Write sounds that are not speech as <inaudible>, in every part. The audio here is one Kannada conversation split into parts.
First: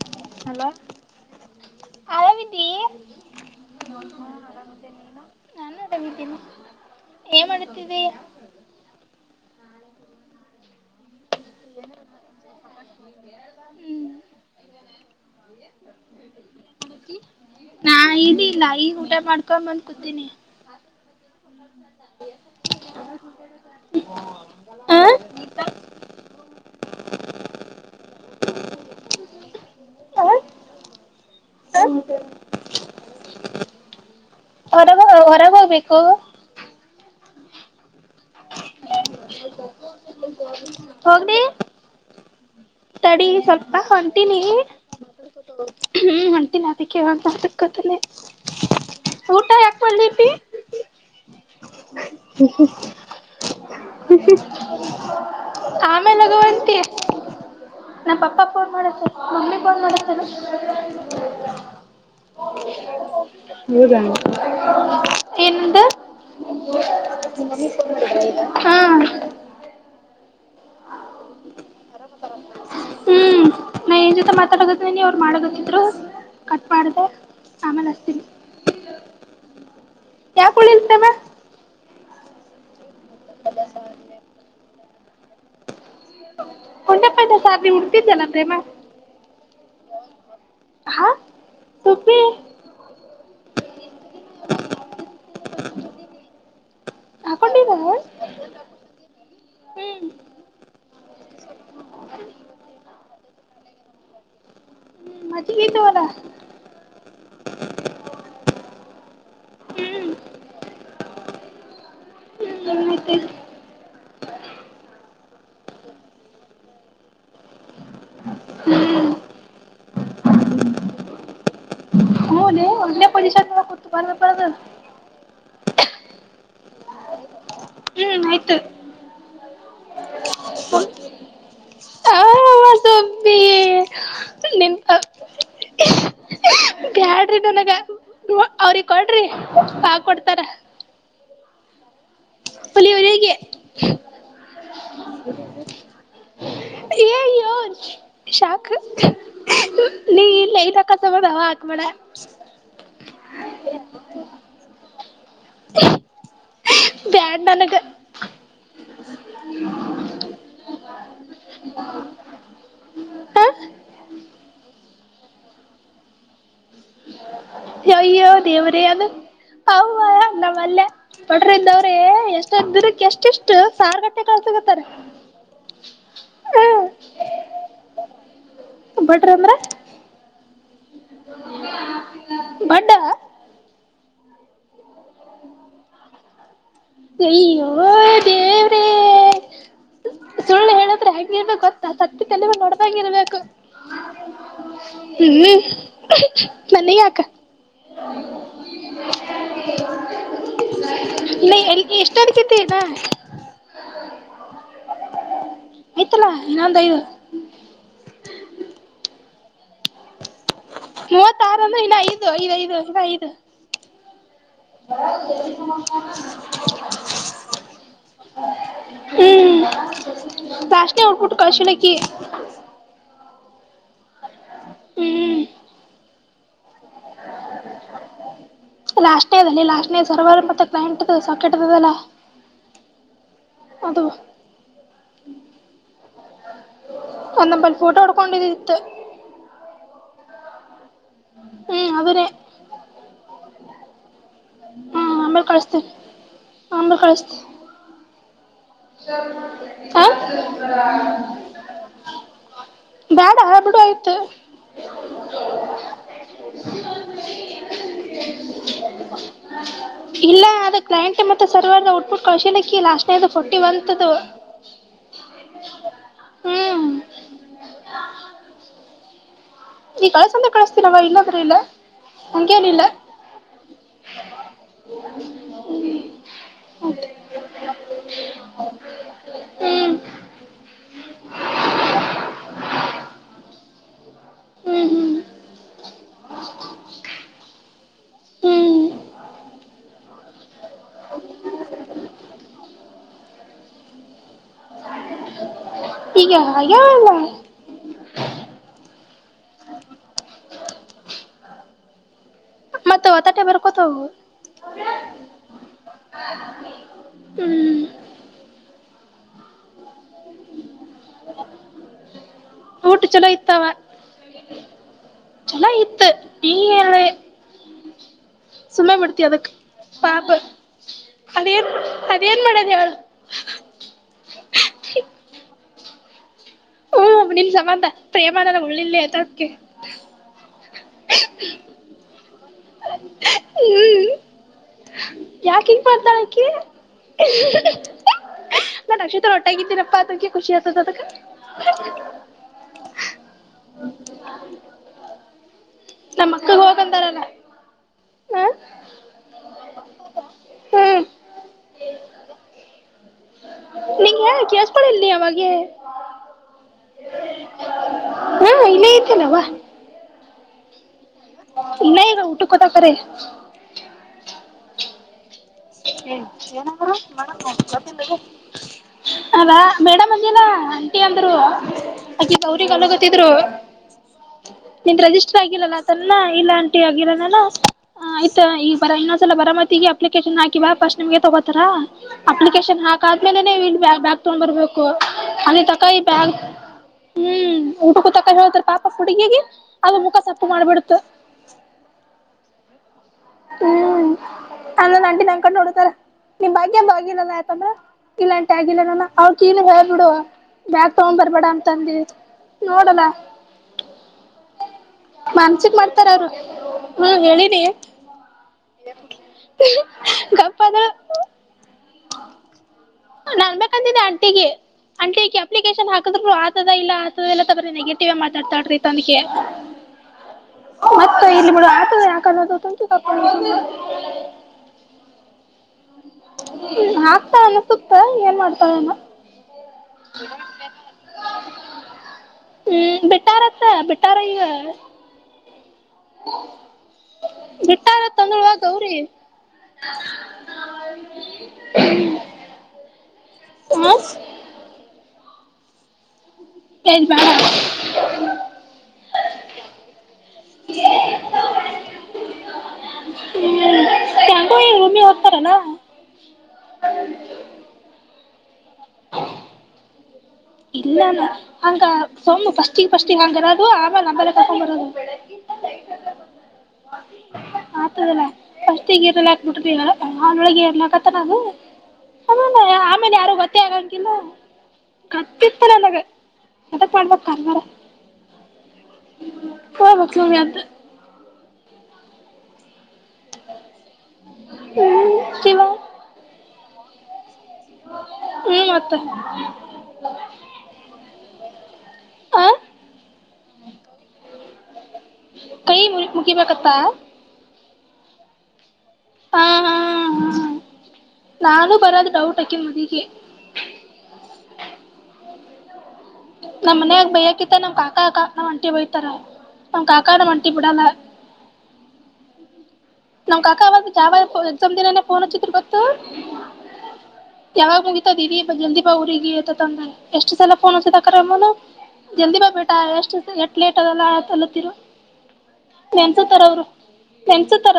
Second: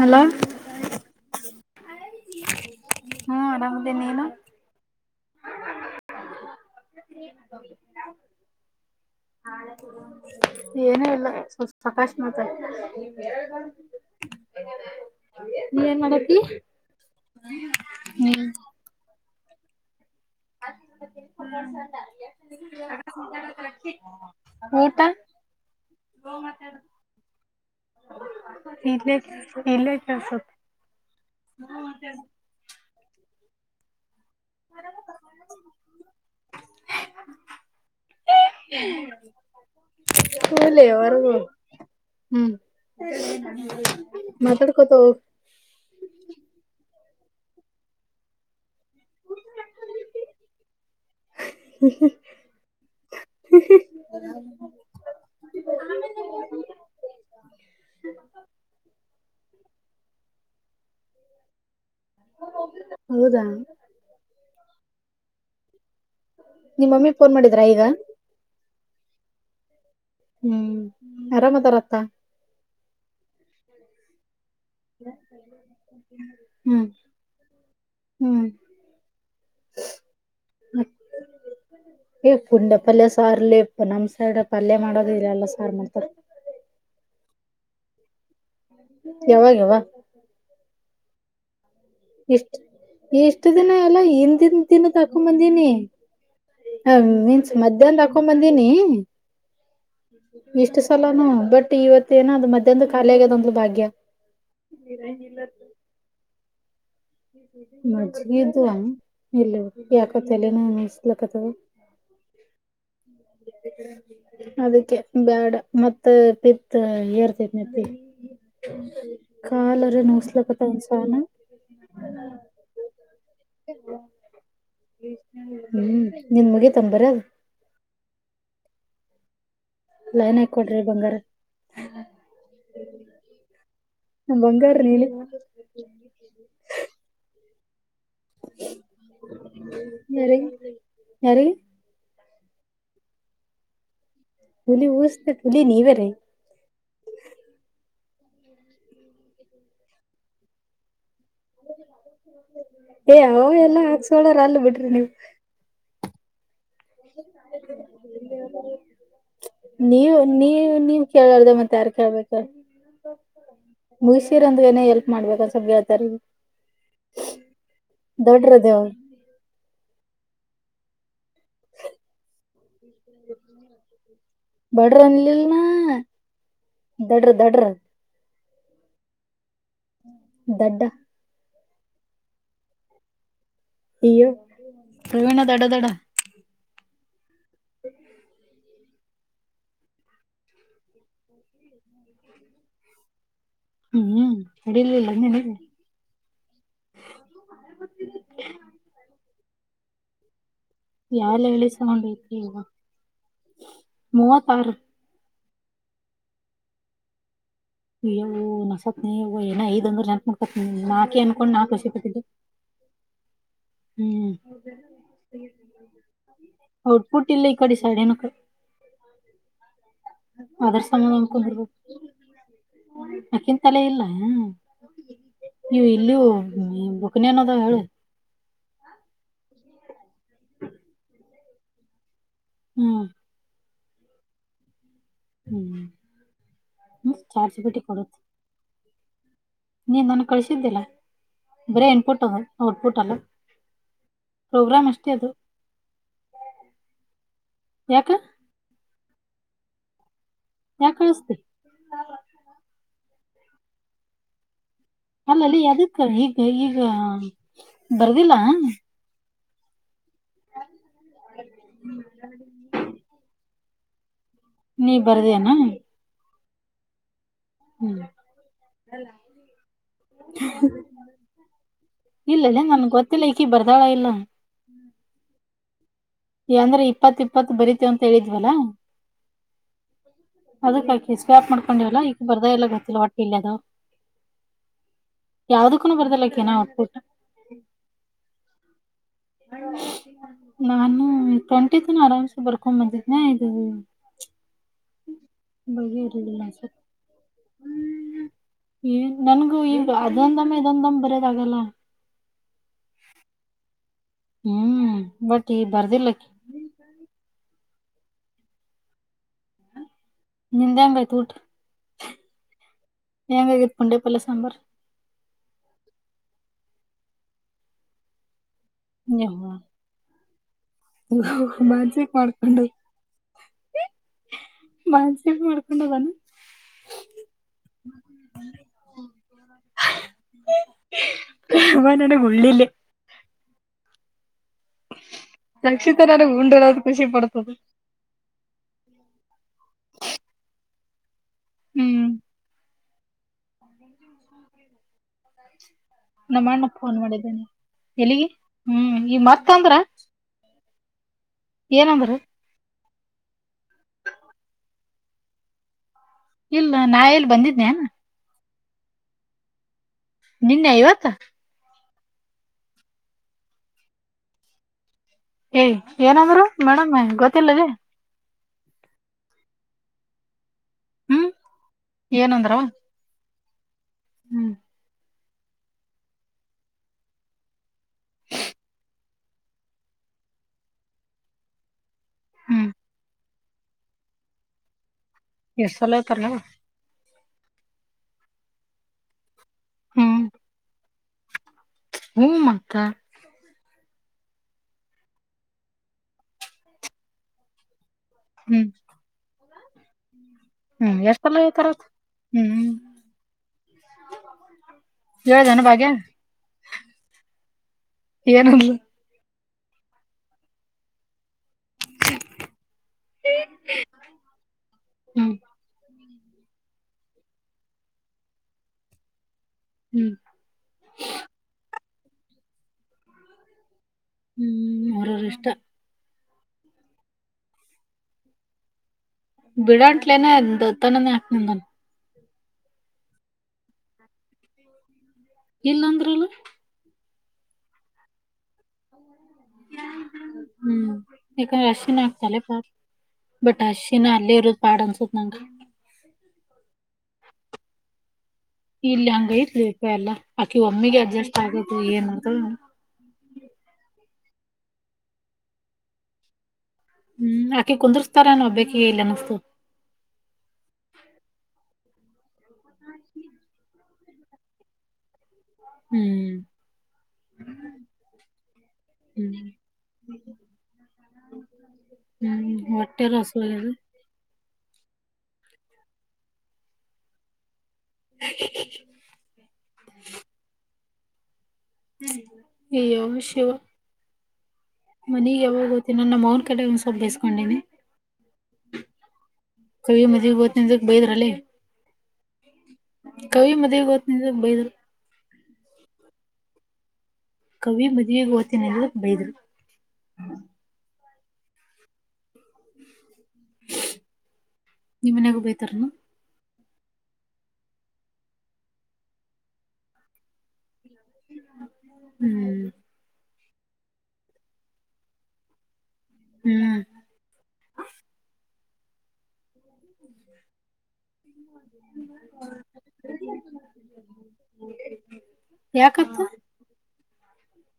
ಹಲೋ ಆರಾಮಿದ್ದಿ ಹ ನಾನು ಆರಾಮ್ ಇದ್ದೀನಿ. ಏನ್ ಮಾಡತಿದಿ. ಏನು ಇಲ್ಲ. ಸ್ವಲ್ಪ್ ಸೋಕಾಶ ಮಾತಾಡ್. ಹ್ಮ್ ನೀ ಏನ್ ಮಾಡತಿ. ನಾ ಇಬಿಲ್ಲ ಈಗ್ ಊಟ ಮಾಡ್ಕೊಂಡ್ ಬಂದ ಕುತ್ತಿನಿ. <unintelligible> ಹ್ಮ್ ಹ ಊಟ. ಸ್ಲೋ ಮಾತಾಡ. ಇಲ್ಲ ಇಲ್ಲ ಇಲ್ಲೇ ಇದ್ದ ಸ್ವಲ್ಪ್ ಸ್ಲೋ ಮಾತಾಡ. ಹೊರಗ ಹೊರಗ ಹೋಗ್ಬೇಕು. <unintelligible> ಹ್ಮ್ ಲೆ ಹೊರಗ ಹೋಗ್ಲಿ ಹೋಗ್. ತಡಿ ಸ್ವಲ್ಪ ಹೊಂಟಿನಿ ಹೋಗ್ ಹ್ಮ ಹೊಂಟಿನಿ ಅದ್ಕೆ. <unintelligible> ಊಟಾ ಯಾಕ್ ವಲ್ಲೆ ಅಪ್ಪಿ ಹ್ಮ್ಮ ಹ್ಮ್ ಹ್ಮ್ ಆಮೇಲ ನಗುವಂತಿ. ನಮ್ಮ ಪಪ್ಪಾ ಫೋನ್ ಮಾಡಾತ್ತಾರ್ ಮಮ್ಮಿ ಫೋನ್ ಮಾಡಾತ್ತಾರ್. ಹೌದಾ ಹೌದ. ನಿಂದು ನಿಮ್ ಮಮ್ಮಿ ಫೋನ್ ಮಾಡಿದ್ರಾ ಈಗ ಹಾ ಹ್ಮ್ ಅರಾಮ ಅದಾರ್ ಅತ್ತ. ನಿನ್ನೆ ಅವ್ರ ಮಾಡ ಕತ್ತಿದ್ರು ಕಟ್ ಮಾಡಿದೆ ಆಮೇಲ ಹು ಯಾಕ ಊಳಿಲ್ <unintelligible> ಹ ಪುಂಡ ಪಲ್ಯ ಸಾರ ಲೆ ಪಾ ನಮ್ ಸೈಡ್ ಪಲ್ಯ ಮಾಡೋದೇ ಇಲ್ಲ ಎಲ್ಲ ಸಾರ ಮಾಡ್ತಾರ. <unintelligible> ಯಾವಾಗ ಯವ್ವಾ. ಹಾ ಸುಬ್ಬಿ ಇಷ್ಟ ಇಷ್ಟ ದಿನ ಎಲ್ಲಾ ಹಿಂದೀನ್ ದಿನದ ಹಾಕೊಂಬಂದಿನಿ ಹ ಮೀನ್ಸ್ ಹಾಕೊಂಡಿದ ಮಧ್ಯಾಹ್ನದ ಹಾಕೊಂಡ್ ಬಂದೀನಿ. ಹ್ಮ್ ಇಷ್ಟ ಸಲಾನೂ. ಇವತ್ತ ಏನೋ ಅದು ಮಧ್ಯಾಹ್ನ ದಾಗ್ ಖಾಲಿ ಆಗ್ಯದ ಅಂದ್ಲ ಭಾಗ್ಯ. ಮಜ್ಜಿಗಿದ್ದವಲ್ಲ ಮಜ್ಗಿ ಇದ್ದುವಾ. ಇಲ್ಲ ಹ್ಮ್ ಯಾಕೊ ತಲೀನು ನುಸ್ಲಿಕ್ಕತದ. ಹ್ಮ ಅದಕ್ಕೆ ಬ್ಯಾಡ ಮತ್ತ ಪಿತ್ ಏರ್ತೆತ ನೆತ್ತಿಗ. ಕಾಲರೆ ನೋಸ್ಲ ಕತ ಒಸಣ <unintelligible> <unintelligible> ಹ್ಮ್ ನಿಂದು ಮುಗಿತೇನು ಬರೆದು ಹ್ಮ್ ಆಯ್ತು ಲೈನ್ ಹ ಕೊಡ್ರಿ ಬಂಗಾರ ಆ ಸೊಬ್ಬಿ ನ ಬಂಗಾರ ನಿನ್ ನೀ <unintelligible> ್ಯಾಾಡ್ರಿ ನನಗ ಅವ್ರಿ ಕೊಡ್ರಿ ಆಕ್ಕೊಡ್ತಾರ ಯಾರಿಗಿ ಯಾರಿಗಿ ಪಲ್ಲಿ <unintelligible> <unintelligible> ಹುಲಿ ಊಸ್ತ ಹುಲಿ ನೀವೇರಿ ಶಾಖ ನೀ <unintelligible> ಏ ಅವ ಎಲ್ಲ ಹಾಕ್ಸೋಳರ್ ಅಲ್ಲಿ ಬಿಟ್ರಿ ನೀವು <inaudible> ಬ್ಯಾಡ್ ನನಗ <unintelligible> ನೀವ ನೀವ ನೀವ ಕೇಳಾರ್ದ ಮತ್ತ ಯಾರ್ ಕೇಳ್ಬೇಕ ಹ ಮುಗಸಿರಂದ ಏನೇ ಎಲ್ಪ್ ಮಾಡ್ಬೇಕ ಸ್ ಬೇಳ್ತಾರಿಗೆ ಅಯ್ಯೋ ದೇವರೇ ಅದು ಅವ್ವ ನಾ ವಲ್ಲೆ ಎಷ್ಟೆಷ್ಟು ಸಾರ್ಗಟ್ಟೆ ಕಳ್ಸಗತ್ತಾರ ಬಡ <unintelligible> ದಡ್ರ ದಡ್ರ ದಾಡ್ರ ಅಂದ್ರೆ ದಡ್ಡ ಬಡಾ <unintelligible> ಇ ಪ್ರಮಣ ತಡ ತಡ ಅಯ್ಯೋ ದೇವ್ರೇ ಸುಳ್ಳು ಹೇಳದ್ರೆ ಹೇಗಿರ್ಬೇಕು ಗೊತ್ತಾ ಸತ್ಯ ತಲೆಮೇಲೆ ಒಡದಾಗೆ ಇರ್ಬೇಕು ಹ್ಮ ಹ್ಮ ನನಿಗ್ಯಾಕ <unintelligible> <inaudible> ಯಲ್ಲ ಹೇಳಿಸಕೊಂಡತಿ ಈಗ ನಾ ಮೂವತ್ತಾರು ಆಯ್ತಲ್ಲಾ ಇನೊಂದು ಐದು ಅಯ್ಯ ನಸತ್ನ ಏನ ಐದ ಅಂದ್ರೆೆ ನಕೇ ಅನ್ಕೊಂಡು ಮೂವತ್ತಾರ ನ ಅಂದ್ರೆ ಇನ್ನ ಖುಷಿಪಟ್ಟಿದ್ದು ಐದು ಐದ್ ಐದು ಇನ್ನ ಐದು ಹ್ಮ್ <inaudible> ಔಟ್ಪುಟ್ ಇಲ್ಲ ಈ ಕಡಿ ಸೈಡ್ ಏನಕ ಹ್ಮ್ ಅದರ ದಾಶನೆ ಸಂಬಂಧ ಹಡ್ಬಿಟ್ಟು ಅನ್ಕೊಂಡಿರ್ಬೇಕು ಕಳ್ಶಲಕ್ಕೆ ಅಕಿನ್ ತಲೆ ಇಲ್ಲ ಹ ಹ್ಮ್ ನೀವು ಇಲ್ಲಯೂ ಹ್ಮ ಬುಕನಿಯಡವೋ ಹೇಳು ಲಾಸ್ಟ್ನೇ ಅದಲ್ಲಿ ಲಾಸ್ಟ್ನೇ ಸರ್ವರ್ ಮತ್ತೆ ಕ್ಂಟ್ ಸಕಟದಲ್ಲಾ ಹ್ಮ್ ಅದು ಹ್ಮ್ ಚಾರ್ಜ್ ಒಂದಪಲ್ ಬಿಟ್ಟಿ ಫೋಟೋ ಕೊಡುತ್ತೆ ಹೊಡ್ಕೊಂಡಿದಿತ್ತು ನೀನ್ ನಾನ ಕಳಿಸಿದ್ದಿಲ್ಲ ಬರೇ ಹ್ಮ್ ಇನ್ಪುಟ್ ಅದನ್ನೇ ಅದು ಔಟ್ಪುಟ್ ಅಲ್ಲ ಪ್ರೋಗ್ರಾಮ್ ಅಷ್ಟೇ ಹ್ಮ್ ಅದು ಆಮೇಲೆ ಕಳಸ್ತೇವಿ ಆ ಆಮೇಲೆ ಕಳಸ್ತೇ ಯಾಕ ಹ <unintelligible> ಯಾಕ್ ಕಲಸ್ತೇ ಬೇಡ ಬಿಡು ಆಯ್ತು ಅಲ್ಲಲ್ಲಿ ಅದಕ್ಕ ಈಗ ಈಗ ಬರ್ದಿಲ್ಲ ಇಲ್ಲ ಅದ ಕ್ಲೈಂಟ್ ಮತ್ತೆ ಸರ್ವರ್ ಔಟ್ಬಿಟ್ಟ ಕೌಶಲ್ಯಕ್ಕೆಿ ಲಾಸ್ಟ್ನೇದು ಹಿವಂತದ್ದು ನೀ ಬರ್ದೇನಾ ಹ್ಮ್ ಹ್ಮ್ ಈ ಕಳಸಂದೆ ಕಳಿಸ್ತೀನವ ಇನ್ನಾದ್ರ ಇಲ್ಲ ಇಲ್ಲಲ್ಲ ಹಂಗೇನಿಲ್ಲ ನನ್ಗ್ ಗೊತ್ತಿಲ್ಲ ಈಕಿ ಬರ್ತಾಳ ಇಲ್ಲ ಹ <inaudible> ಯಂದ್ರೆ ಇಪ್ಪತ್ ಇಪ್ಪತ್ತು ಬರಿೀತೇವ ಅಂತ ಹೇಳಿದ್ವಲ್ಲ ಹ್ಮ್ ಅದಕ್ಕ ಎ್ಯಾಪ್ ಮಾಡ್ಕೊಂಡಿವಲ್ಲ ಈಗ ಬರ್ದ ಎಲ್ಲ ಗೊತ್ತಿಲ್ಲ ಒಟ್ಟೆ ಇಲ್ಲಿ ಅದು ಹ್ಮ್ ಹ್ಮ್ <inaudible> ಯಾವ್ದಕ್ಕೂನ ಬರ್ದಲ್ಲಕನಾ ಒಬಿಟ ಹ್ಮ್ <unintelligible> ನನ್ ಹ್ಮ ಟ್ವೆಟಿ ಆರಾಮ್ಸೆ ಬರ್ಕೊ ಬಂದಿದನ ಇದು ಗೆ ಬಗೆಹರಿಲಿಲ್ಲ ಅನ್ಸುತ್ತೆ ಆಗ ಅಲ್ಲ ಈ ನನ್ಗೂ ಈಗ ಅದೊಂದಮ್ಮ ಇದೊಂದಮ್ ಬರದ ಆಗಲ್ಲ ಮತ್ತ ಹೊತಾಟೆ ಬರ್ಕೊತ ಹವು ಹ್ಮ್ ಬಟ್ ಈ ಬರ್ದಿಲ್ಲಕ್ಕ ಹ್ಮ್ ನಿಂದ್ ದಾ ಬಯತೂಟ ಊಟ ಯಂಗ ಗತ್ತು ಪುಂಡೆ ಪಲ್ಲ ಸಾಂಬಾರ ಚೆನ್ನಾಗಿತ್ತು ನೀ ಹೇಳಿ ಸುಮ್ಮ ಪಡ್ತಿ ಅದಕ್ ಪಾಪು ಮಾನ್ಸಕ್ ಮಾಡ್ಕೊಂಡು ಮಾಡದ್ ಹೇಳು ಮಾನ್ಸ ಮಾಡ್ ಹೊಂಡ ಬಾನ <inaudible> ಹ್ಮ ನಿಮ ಸಂಬಂಧ ಪ್ರೇಮನಲ್ಲ ಉಳ್ಳಿಲ್ಲತದಕ್ಕೆ ಮನ ಗು ಹ್ಮ್ ಯಾಕ ಹಗ ರಕ್ಷಿತ ನನಗ್ ಮಾಡರ್ತಾಳಕೆ ಉಂಡಿರೋದು ಖುಷಿ ಪಡ್ತದೆ ನಾ ನಕ್ಷತ್ರ ಒಟ್ಟಾಗಿದ್ದೀರಪ್ಪಾ ಅದಕ್ಕೆ ಖುಷಿ ಆತದ ಅದಕ್ಕ ಹ್ಮ್ ಹ ನ ಅಣ್ಣಕ್ ಫೋನ್ ಮಾಡಿದ್ದೇನೆ ಎಲ್ಲಿಗ ಹ ಹ್ಮ್ ಈ ಮರ್ತ ಅಂದ್ರ ಹ್ಮ್ ಏ ನಂಬರು ನಿಂ ಹೇಳ ಕಳ್ಸ್ಕಲ್ಲಿ ಅವಾಗೆ ಇಲ್ಲ ನಾ ಎಲ್ಲಿ ಬಂದಿದ್ದನೆ ಹಾ ಇಲ್ಲ ಐತೆನವಾ ನಿನ್ನೆ ಇವತ್ತ ನ ಗ ಉಊಟು ಕದ ಕೇ ಏಯ್ ಹ ಏನಂದ್ರು ಮೇಡಮ್ ಏನಾದರು ಮಾಡ ಗೊತ್ತಿಲ್ಲದೆ ಗೊತ್ತಿಲ್ಲ ಅಲಾ ಮೇಡಮ್ ಅಲ್ಲಿನಾ ಅಂಟಿ ಹ್ಮ್ ಅಂದ್ರು ಏನಂದ್ರವ ಅರಿ ಗತ್ತಿದ್ರು ಹ್ಮ್ ನಿ ರಜ ರಲ್ಲ ಇಲ್ಲಾಟಿ ಆಗಿರ ಆ ಈ ಬ ಇನ್ನೊಂದ್ಲ ಬರ ಮತಿ ಅಪ್ಲಿಕೇಶನ್ ಹಾಕ ವ ಪಸ್ಟ್ ನಿಮ್ಗೆ ತಗೋತಾರಾ ಹ್ಮ್ ಅಪ್ಲಿಕೇಶನ್ ಹಾಕ್ದ್ಮೇಲೆ ನೀವು ಇಲ್ಲಿ ಬ್ಯಾಕ್ ತಗೊಂಡ್ ಬರ್ಬೇಕು ಹಲ್ಲಿ ಎಷ್ಟ್ ತಕಾಯಿ ಸಲ ಬ್ಯಾಗ ಐತಾರಲ್ಲ ಹ್ಮ್ ಊಟಕ್ಕೂ ತಕಾಯಿ ಹೇಳ್ತಾರೆ ಪಾಪ ಹುಡುಗಗೆ ಅ ಮುಖ ಹ್ಮ್ ಸೊಪ್ಪ ಮಾಡ್ಬಿಡತು ಹ್ಮ ಮಾತ್ತ ಹ್ಮ್ ಅಂದೊಂದ ಅಂಟ ನನ್ ಕೊಂಡ ನೋಡತಾರ ನಿಮ್ ಬಾಗ್ಯ ಆಗಿರಲ್ಲ ಯತಂದ್ರ ಇಲ್ಲಂಟಿ ಹ್ಮ್ ಆಗಿಲ್ಲ ನಾನ ಅವ್ರ ಕನ ಹೇಬಿಡುವ ಬ್ಯಾಕ್ ಹ್ಮ್ ತಗ್ ಎಷ್ಟ ಸಲ ಬರ್ಬೇಡ ಹೇಳ್ತಾರತ್ ಅಂತಂದ ಹ್ಮ್ ನೋಡಲ್ಲ ಹೇಳ್ದನ ಮನ್ಸಿಗೆ ಭಾಗ್ಯ ಮಾಡ್ತಾರ ಅವರು ಹ ಹೇಳ ಪೆ ಏನಂದ್ಲು ಹ್ಮ <inaudible> ನಾನ್ ಅನ್ಬೇಕು ಅಂತಿದೆ ಅಂಟಿಗೆ ಅಂಟ ಹ್ಮ್ ಅಪ್ಲಿಕೇಶನ್ ಹಾಕದ್ರು ಆತದ ಇಲ್ಲ ನೆಗೆಟಿವ್ ಮಾತಾಡ್ತಾಡ್ರಿ ತನಿಗೆ ಹ್ಮ್ ಮತ್ತ ಇ ಬಿಡ ಕಲದು <inaudible> ಟು ಕಪಡ ಬ ಹ್ಮ್ ಅವರು ಇಷ್ಟ ಹಾಕ್ತಾಲ್ ಅನಾಕುತ್ತ ಏನ್ ಮಾಡ್ತಳ ಏನ. ಬಿಡಂಟ್ಲೇನೆ ದತ್ತನನ ಹಾಕ್ನಂದನ. ಹ್ಮ್ ಬಿಟ್ಟಾರಾಂತೆ ಬಿಟರ ಇವ. ಇಲ್ಲಂದ್ರ ಇಲ್ಲ. ಬಿಟ್ಟಾರ ತಂದವ ಗೌರಿ. ಹ್ಮ್ ಈಕ ಅಶ್. <unintelligible> ಬಟ್ ಹ ಅಶಿನ ಅಲ್ಲೇ ಇರೋದ ಪಾಡ್ ಅನ್ಸತ್ ನಂಗ. ಹೈ ಬೇಡವಾ. ಇಲಯಂಗೈತ್ ಫೆ ಪೆಲ್ಲ. ಅಕಿ ಒಮ್ಮಿಗೆ ಅಡ್ಜಸ್ಟ್ ಆಗು ಏನ್ ಮಾಡ್ತಳೋ ಏನೋ. ಕೆಂತ ರೂಮಿಗ್ ಹೋಗ್ತಾರೇನು. ಹ್ಮ್ ಆಕಿ ಕುಂದ್ರುಸ್ತಾರೇನೋ ಒಬ್ಬಕಿಗೆ ಇಲ್ ಅನುಸ್ತಾದ. ಇಲ್ಲಾನ ಹಂಗ ಫೋನ್ ಫರ್ಸ್ಟ್ಗ್ ಫಸ್ಟಿಗೆ ಹಂಗ ಇರೋದು ಆಮೇ ನಂಬಲೆ ತಾಕೊಂಡ್ ಬರೋದು. ಹ್ಮ್. ಆತರನ. ಅಷ್ಟಿಗೆ ಗೀರೂಲಿ ಹ್ಮ್ ಹಾಕೆಬಿಟ್ಟು ಯಲಾ ಎಲ್ಲ ಹಾಕ್ಬಿಟ್ರಿ. <unintelligible> ಹ್ಮ್ ಅಲ್ಲ ಹೊಟ್ಟೆರ ಆಮೇಲೆ ಯಾರು ಗೊತ್ತೆ ಹಸುವಾಗ್ಯದ ಆಗಂಗಿಲ್ಲ. ಕಟ್ಟಿತಲ್ಲ ಅಂದಾಗ ಎದಕ್ ಮಾಡ್ಬೇಕಕ್ ಕರ್ವಾರ. <unintelligible> ಅಯ್ಯೋ ಶಿವ. ಹ್ಮ್ ಮನೀಗ್ ಶಿವ ಯಾವಗ್ ಹೋತೀನಿ ನಮ್ಮ ಕಡೆ <unintelligible> ಬೇಸ. ಹ್ಮ್. ಮತ್ತ <unintelligible> ಕವಿ ಮದಗತ್ತು ಆ ಟೈಮ್ ಮುಕಿಬೇಕತ್ತಾ. ಕವಿ ಮದುವೆ ಬೈದರು. ಆ ಹಾ ಹಾ ಹಾ ನಾನು ಬರದು ಡೌಟ್ ಹಕಿ ಮದಿಗೆ. ನಿಮ್ಮನ್ಯಾಗು ಬೈತಾರೇನು. ನಮ್ನನ್ಯಾಗ ಬೈಯಾಕತ್ತ ನಮ್ ಕಾಕಾ ಅ ನಮ್ ಅಂಟಿ ಬಯತಾರ ನಮ್ ಕಾಕಾ ನಮ್ ಅಂಟಿ ಬಿಡಲ್ಲ. ಹ್ಮ್. ನಮ್ ಕಕ್ಕ ಅವಾಗ ಯಾವ ಎಕ್ಸಾಮ್ ದಿನಾನೆ ಫೋನ್ ಹಚ್ಚಿದ್ರೆ ಗೊತ್ತ. ಹ್ಮ್ಮ್ ಹ್ಮ್ ಯವಾಗ ಮುಗಿತಾದ್ ಜಲ್ದಿ ಬಾ ಊರಿಗೆ ತಂದ್ರ ಎಷ್ಟು ಸಲ ಫೋನ್ <unintelligible> ಬಬೇಟ ಎಷ್ಟು ಎಟ್ ಲೇಟ್ ಅದೆಲ್ಲ ತಲತೀರಾ. ಯಾಕಕ್ಕ ಫ್ರೆಂಡ್ಸ್ ತರ ಬ್ರೋ ಅವರು ಫ್ರೆಂಡ್ಸ್ ತರ.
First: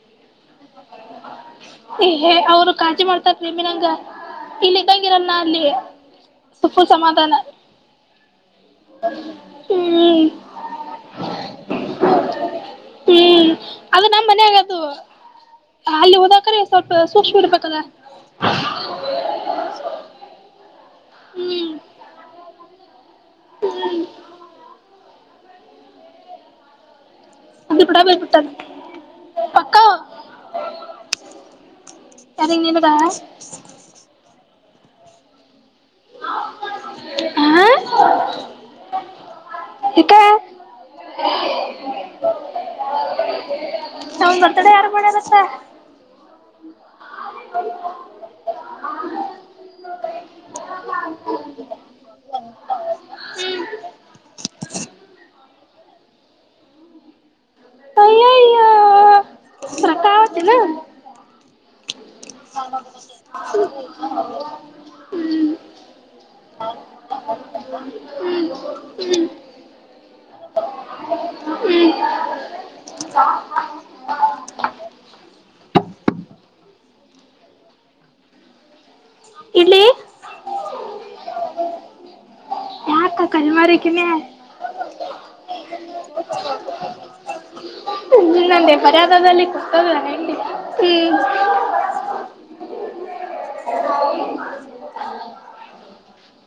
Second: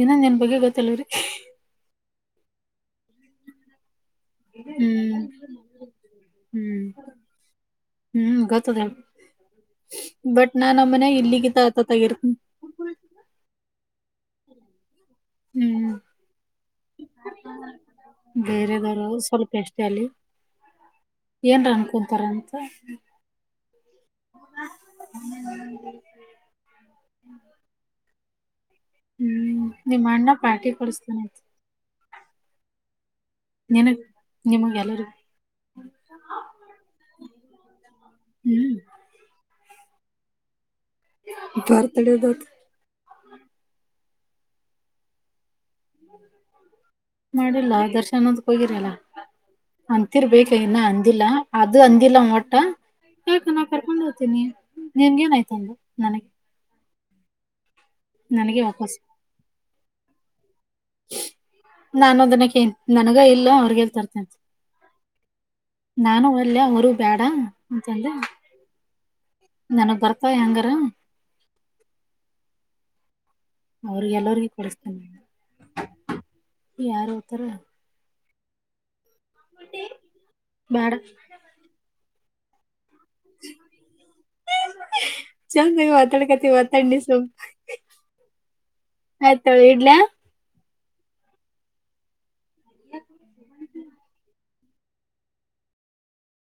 ಇಏನಂದ ನಿನ್ ಬಗ್ಗೆ ಗೊತ್ತಲ್ವರಿ. ಹೇ ಅವ್ರು ಕಾಜಿ ಮಾಡ್ತಾರ ನಿಮಿನಂಗ. ಇಲ್ಲಿ ಹ್ಮ್ ಗಂಗಿರಲಾ ಅಲ್ಲಿ ಸುಪ್ಪು ಹ್ಮ್ ಸಮಾಧಾನ. ಹ್ಮ್ ಗೊತ್ತದೆ ಹೇಳು ಹ್ಮ್ ಬಟ್ ನಾಮ್ಮನೆಗ್ ಇಲ್ಲಿಗಿಂತ ಆತ. <unintelligible> <unintelligible> ಹ್ಮ್ ಅದು ನಮ್ಮ್ ಮನೆಗ್ ಅದು ಹ್ಮ್ ಅಲ್ಲಿ ಓದಾಕರಿ ಇಂಸ್ವಲ್ಪ ಸ್ವಲ್ಪ ಸೂಕ್ಷ್ಮ ಇಡ್ಬೇಕಲ್ಲ. ಬೆರೆದರಾವ್ ಸ್ವಲ್ಪ ಎಷ್ಟ ಅಲ್ಲಿ ಏನ್ರ ಹ್ಮ್ ಅನ್ಕೊತಾರ ಅಂತ. ಹ್ಮ. <unintelligible> <unintelligible> ಹ್ಮ್ ಪಕ್ಕ ನಿಮ್ ಅಣ್ಣ ಪಾರ್ಟಿ ಕೊಡುಸ್ತಾನ್ ಅಂತೇ. ನಿನುಬಾ. ಎಲ್ಲರು. ಹಾ. ಹ್ಮ್ <unintelligible> ಬರ್ತ್ಡೇದು. <unintelligible> ಅವ್ನ್ ಬರ್ತಡೆ ಯಾರ್ ಮಾಡೋರಂತೆ. ಮಾಡಿಲ್ಲ ದರ್ಶನದಕ್ಕೆ ಹೋಗಿರಲ್ಲ. ಅಂತಿರ್ಬೇಕ ಇನ್ನ ಅಂದಿಲ್ಲ ಅದು ಅಂದಿಲ್ಲ ಒಟ್ಟ. ಯಾಕ ನಾ ಕರ್ಕೊಂಡ್ ಹೋಗ್ತೀನಿ ನಿನ್ಗೇನಯ್ತುಂದು ನನಗೆ ನನಗೆ ಅಯ್ಯಯ್ಯೋ ವಾಪಸ್. ರೊಕ್ಕ ಆವತ್ತೇನ ನಾನು ಅದನ್ನೆಕ್ಕೆ ನನಗ ಇಲ್ಲ ಅವ್ರಗಲ್ ತರ್ತೇನೆಂತ. ಹ್ಮ್ ನಾನು ಒಲ್ಲೆ ಅವರು ಬೇಡ ಅಂತಂದೆ. ಹ್ಮ್ ನನಗ್ ಕರ್ಕೊ ಹೆಂಗಾರ. ಹ <unintelligible> ಅವ್ರಿಗೆ ಎಲ್ಲರಿಗೂ ಕೊಡುಸ್ಥನ ಯಾರು ಹೋಕ್ತಾರ. ಇಲ್ಲಿ <unintelligible> ಬೇಡ ಯಾರ ಕಲ್ಮರಿಕಿನೆ. ಚೆನ್ನಾಗಿ ಮಾತಾಡಕತ್ತಿ ಮಾತಾಡು ನೀ ಸಂಪು. ನಂದೇ ಪರಾತದಲ್ಲಿ ಇಡ್ಲ್ಯಾ <unintelligible> ಹ್ಮ್ ಇ <unintelligible> ಹ <unintelligible>